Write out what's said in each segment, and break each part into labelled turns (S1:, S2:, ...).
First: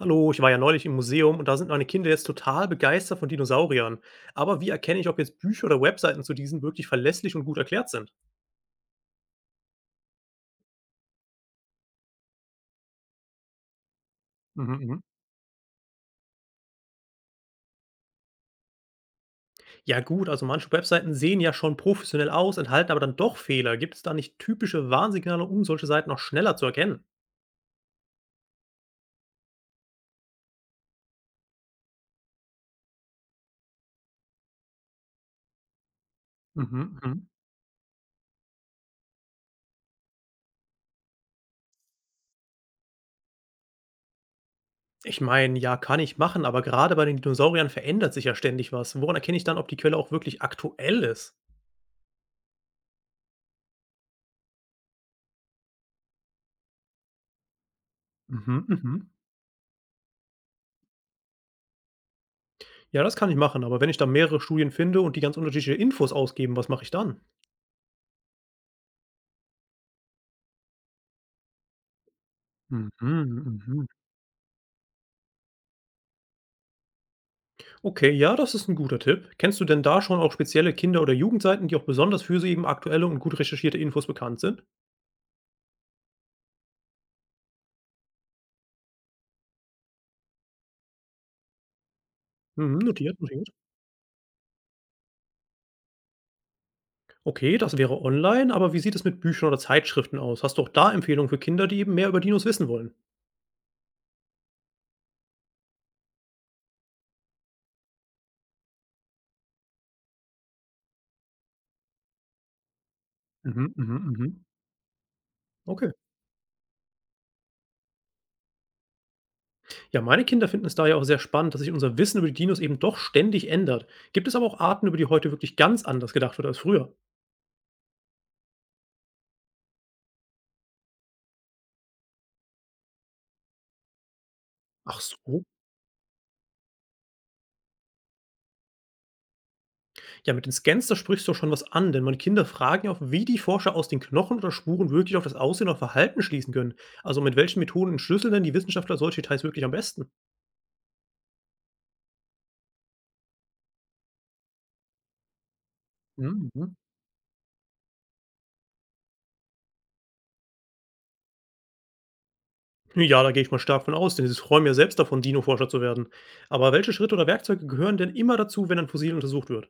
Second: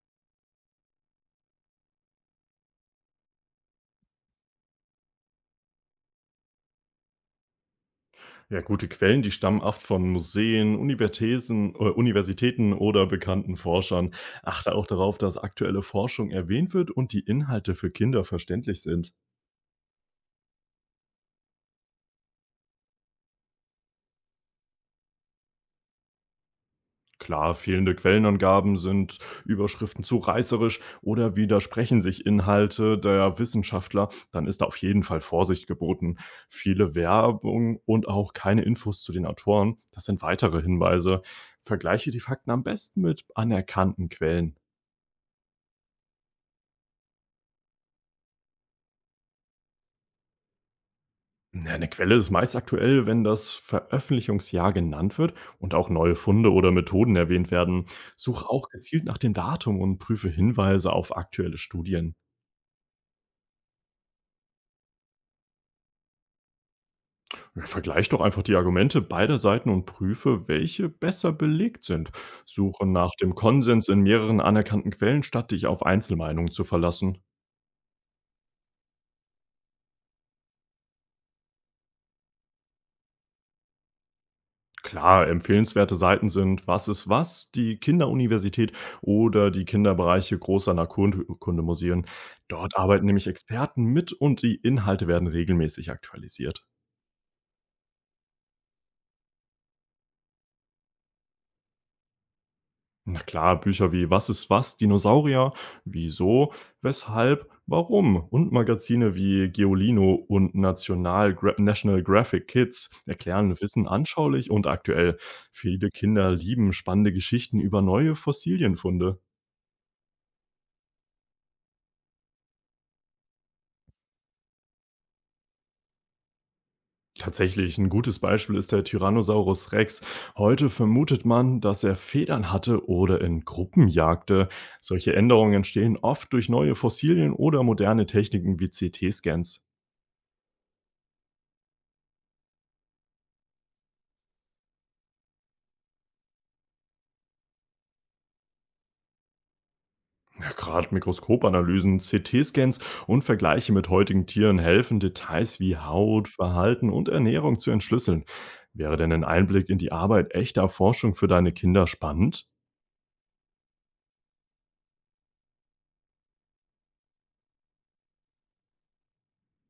S1: Hallo, ich war ja neulich im Museum und da sind meine Kinder jetzt total begeistert von Dinosauriern. Aber wie erkenne ich, ob jetzt Bücher oder Webseiten zu diesen wirklich verlässlich und gut erklärt sind?
S2: Ja, gute Quellen, die stammen oft von Museen, Universitäten, oder bekannten Forschern.
S1: Mhm,
S2: Achte auch
S1: mhm.
S2: darauf, dass aktuelle Forschung erwähnt wird und die Inhalte für Kinder verständlich sind.
S1: Ja gut, also manche Webseiten sehen ja schon professionell aus, enthalten aber dann doch Fehler. Gibt es da nicht typische Warnsignale, um solche Seiten noch schneller zu erkennen?
S2: Klar, fehlende Quellenangaben sind, Überschriften zu reißerisch oder widersprechen sich Inhalte der Wissenschaftler, dann ist da auf jeden Fall Vorsicht geboten. Viele
S1: Mhm, mhm.
S2: Werbung und auch keine Infos zu den Autoren, das sind weitere Hinweise. Vergleiche die Fakten am besten mit anerkannten Quellen.
S1: Ich meine, ja, kann ich machen, aber gerade bei den Dinosauriern verändert sich ja ständig was. Woran erkenne ich dann, ob die Quelle auch wirklich aktuell ist?
S2: Na, 'ne Quelle ist meist aktuell, wenn das Veröffentlichungsjahr genannt wird und auch neue Funde oder Methoden erwähnt werden. Suche
S1: Mhm,
S2: auch gezielt
S1: mhm.
S2: nach dem Datum und prüfe Hinweise auf aktuelle Studien.
S1: Ja, das kann ich machen, aber wenn ich da mehrere Studien finde und die ganz unterschiedliche Infos ausgeben, was mache ich dann?
S2: Ja, vergleich doch einfach die Argumente beider Seiten und prüfe, welche besser belegt sind. Suche
S1: Mhm,
S2: nach dem
S1: mhm.
S2: Konsens in mehreren anerkannten Quellen, statt dich auf Einzelmeinungen zu verlassen.
S1: Okay, ja, das ist ein guter Tipp. Kennst du denn da schon auch spezielle Kinder- oder Jugendseiten, die auch besonders für so eben aktuelle und gut recherchierte Infos bekannt sind?
S2: Klar, empfehlenswerte Seiten sind Was ist was, die Kinderuniversität oder die Kinderbereiche großer Naturkundemuseen. Dort
S1: Mhm,
S2: arbeiten
S1: notiert,
S2: nämlich
S1: notiert.
S2: Experten mit und die Inhalte werden regelmäßig aktualisiert.
S1: Okay, das wäre online, aber wie sieht es mit Büchern oder Zeitschriften aus? Hast du auch da Empfehlungen für Kinder, die eben mehr über Dinos wissen wollen?
S2: Na klar, Bücher wie Was ist was, Dinosaurier, Wieso, Weshalb, Warum und Magazine wie Geolino und National Graphic Kids erklären
S1: Mhm,
S2: Wissen
S1: mhm, mhm.
S2: anschaulich und aktuell.
S1: Okay.
S2: Viele Kinder lieben spannende Geschichten über neue Fossilienfunde.
S1: Ja, meine Kinder finden es da ja auch sehr spannend, dass sich unser Wissen über die Dinos eben doch ständig ändert. Gibt es aber auch Arten, über die heute wirklich ganz anders gedacht wird als früher?
S2: Tatsächlich, ein gutes Beispiel ist der Tyrannosaurus Rex. Heute vermutet man, dass er Federn hatte oder in Gruppen jagte.
S1: Ach
S2: Solche
S1: so.
S2: Änderungen entstehen oft durch neue Fossilien oder moderne Techniken wie CT-Scans.
S1: Ja, mit den Scans, da sprichst du schon was an, denn meine Kinder fragen ja auch, wie die Forscher aus den Knochen oder Spuren wirklich auf das Aussehen oder Verhalten schließen können. Also mit welchen Methoden entschlüsseln denn die Wissenschaftler solche Details wirklich am besten?
S2: Ja, gerade Mikroskopanalysen, CT-Scans und Vergleiche mit heutigen Tieren helfen, Details wie Haut,
S1: Mhm.
S2: Verhalten und Ernährung zu entschlüsseln. Wäre denn ein Einblick in die Arbeit echter Forschung für deine Kinder spannend?
S1: Ja, da gehe ich mal stark von aus, denn sie träumen ja selbst davon, Dino-Forscher zu werden. Aber welche Schritte oder Werkzeuge gehören denn immer dazu, wenn ein Fossil untersucht wird?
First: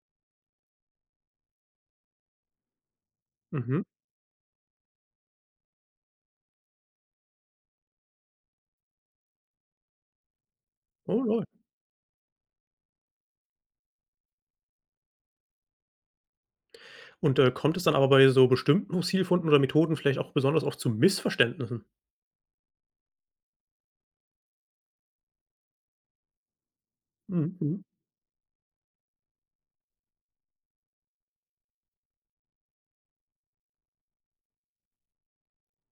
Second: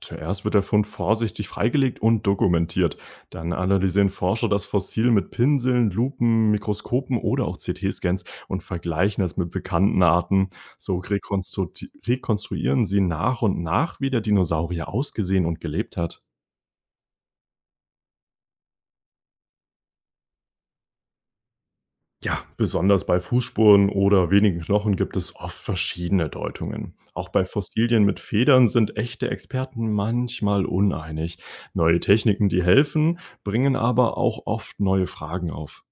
S2: Zuerst wird der Fund vorsichtig freigelegt und dokumentiert. Dann
S1: Mhm.
S2: analysieren Forscher das Fossil mit Pinseln, Lupen, Mikroskopen oder auch CT-Scans und vergleichen es mit bekannten Arten. So
S1: Oh lol.
S2: rekonstruieren sie nach und nach, wie der Dinosaurier ausgesehen und gelebt hat.
S1: Und kommt es dann aber bei so bestimmten Fossilfunden oder Methoden vielleicht auch besonders oft zu Missverständnissen?
S2: Ja, besonders bei Fußspuren oder wenigen Knochen gibt es oft verschiedene Deutungen. Auch bei
S1: Mhm.
S2: Fossilien mit Federn sind echte Experten manchmal uneinig. Neue Techniken, die helfen, bringen aber auch oft neue Fragen auf.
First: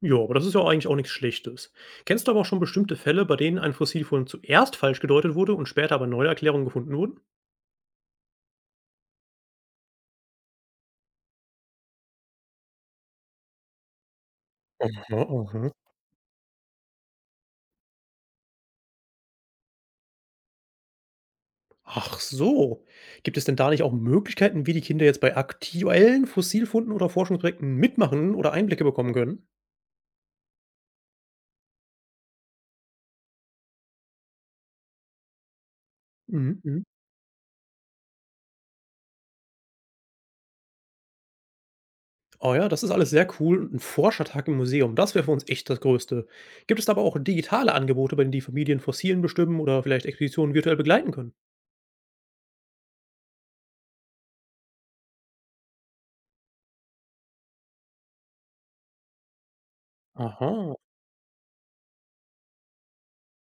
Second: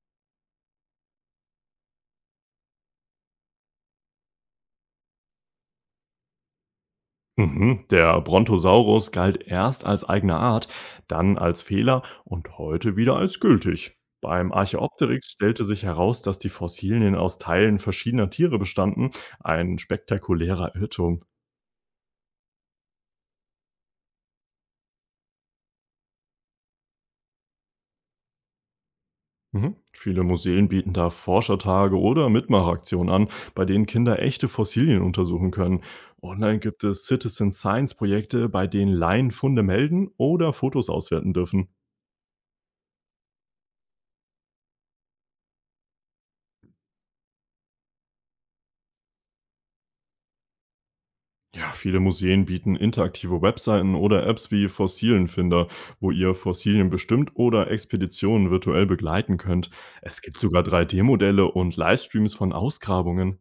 S1: Ja, aber das ist ja eigentlich auch nichts Schlechtes. Kennst du aber auch schon bestimmte Fälle, bei denen ein Fossilfund zuerst falsch gedeutet wurde und später aber neue Erklärungen gefunden wurden?
S2: Mhm, der Brontosaurus galt erst als eigene Art, dann als Fehler und heute wieder als gültig. Beim
S1: Aha,
S2: Archaeopteryx
S1: aha.
S2: stellte sich heraus, dass die Fossilien aus Teilen verschiedener Tiere bestanden, ein spektakulärer Irrtum.
S1: Ach so. Gibt es denn da nicht auch Möglichkeiten, wie die Kinder jetzt bei aktuellen Fossilfunden oder Forschungsprojekten mitmachen oder Einblicke bekommen können?
S2: Mhm. Viele Museen bieten da Forschertage oder Mitmachaktionen an, bei denen Kinder echte Fossilien untersuchen können. Online
S1: Mhm,
S2: gibt
S1: mhm.
S2: es Citizen Science Projekte, bei denen Laien Funde melden oder Fotos auswerten dürfen.
S1: Oh ja, das ist alles sehr cool und ein Forschertag im Museum, das wäre für uns echt das Größte. Gibt es da aber auch digitale Angebote, bei denen die Familien Fossilien bestimmen oder vielleicht Expeditionen virtuell begleiten können?
S2: Ja, viele Museen bieten interaktive Webseiten oder Apps wie Fossilienfinder, wo ihr Fossilien bestimmt oder Expeditionen virtuell begleiten könnt. Es gibt sogar
S1: Aha.
S2: 3D-Modelle und Livestreams von Ausgrabungen.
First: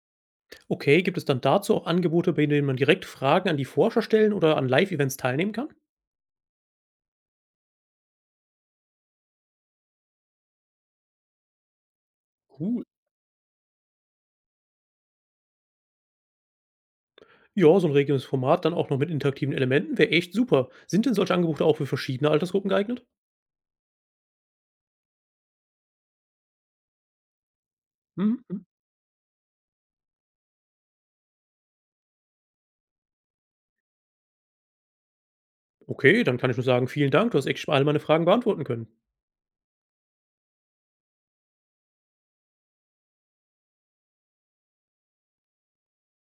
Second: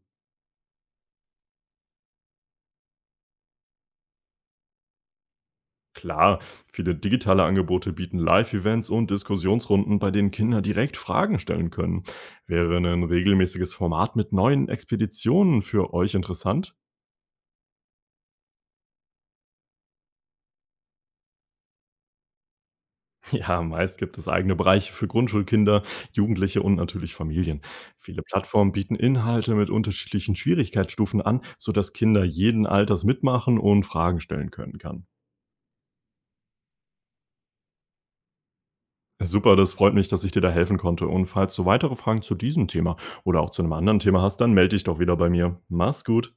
S1: Okay, gibt es dann dazu auch Angebote, bei denen man direkt Fragen an die Forscher stellen oder an Live-Events teilnehmen kann?
S2: Klar, viele digitale Angebote bieten Live-Events und Diskussionsrunden, bei denen Kinder direkt Fragen stellen können. Wäre
S1: Cool.
S2: ein regelmäßiges Format mit neuen Expeditionen für euch interessant?
S1: Ja, so ein regelmäßiges Format dann auch noch mit interaktiven Elementen wäre echt super. Sind denn solche Angebote auch für verschiedene Altersgruppen geeignet?
S2: Ja, meist gibt es eigene Bereiche für Grundschulkinder, Jugendliche und natürlich Familien. Viele
S1: Mhm, mhm.
S2: Plattformen bieten Inhalte mit unterschiedlichen Schwierigkeitsstufen an, sodass Kinder jeden Alters mitmachen und Fragen stellen können kann.
S1: Okay, dann kann ich nur sagen, vielen Dank, du hast echt alle meine Fragen beantworten können.
S2: Ja, super, das freut mich, dass ich dir da helfen konnte. Und falls du weitere Fragen zu diesem Thema oder auch zu einem anderen Thema hast, dann melde dich doch wieder bei mir. Mach's gut.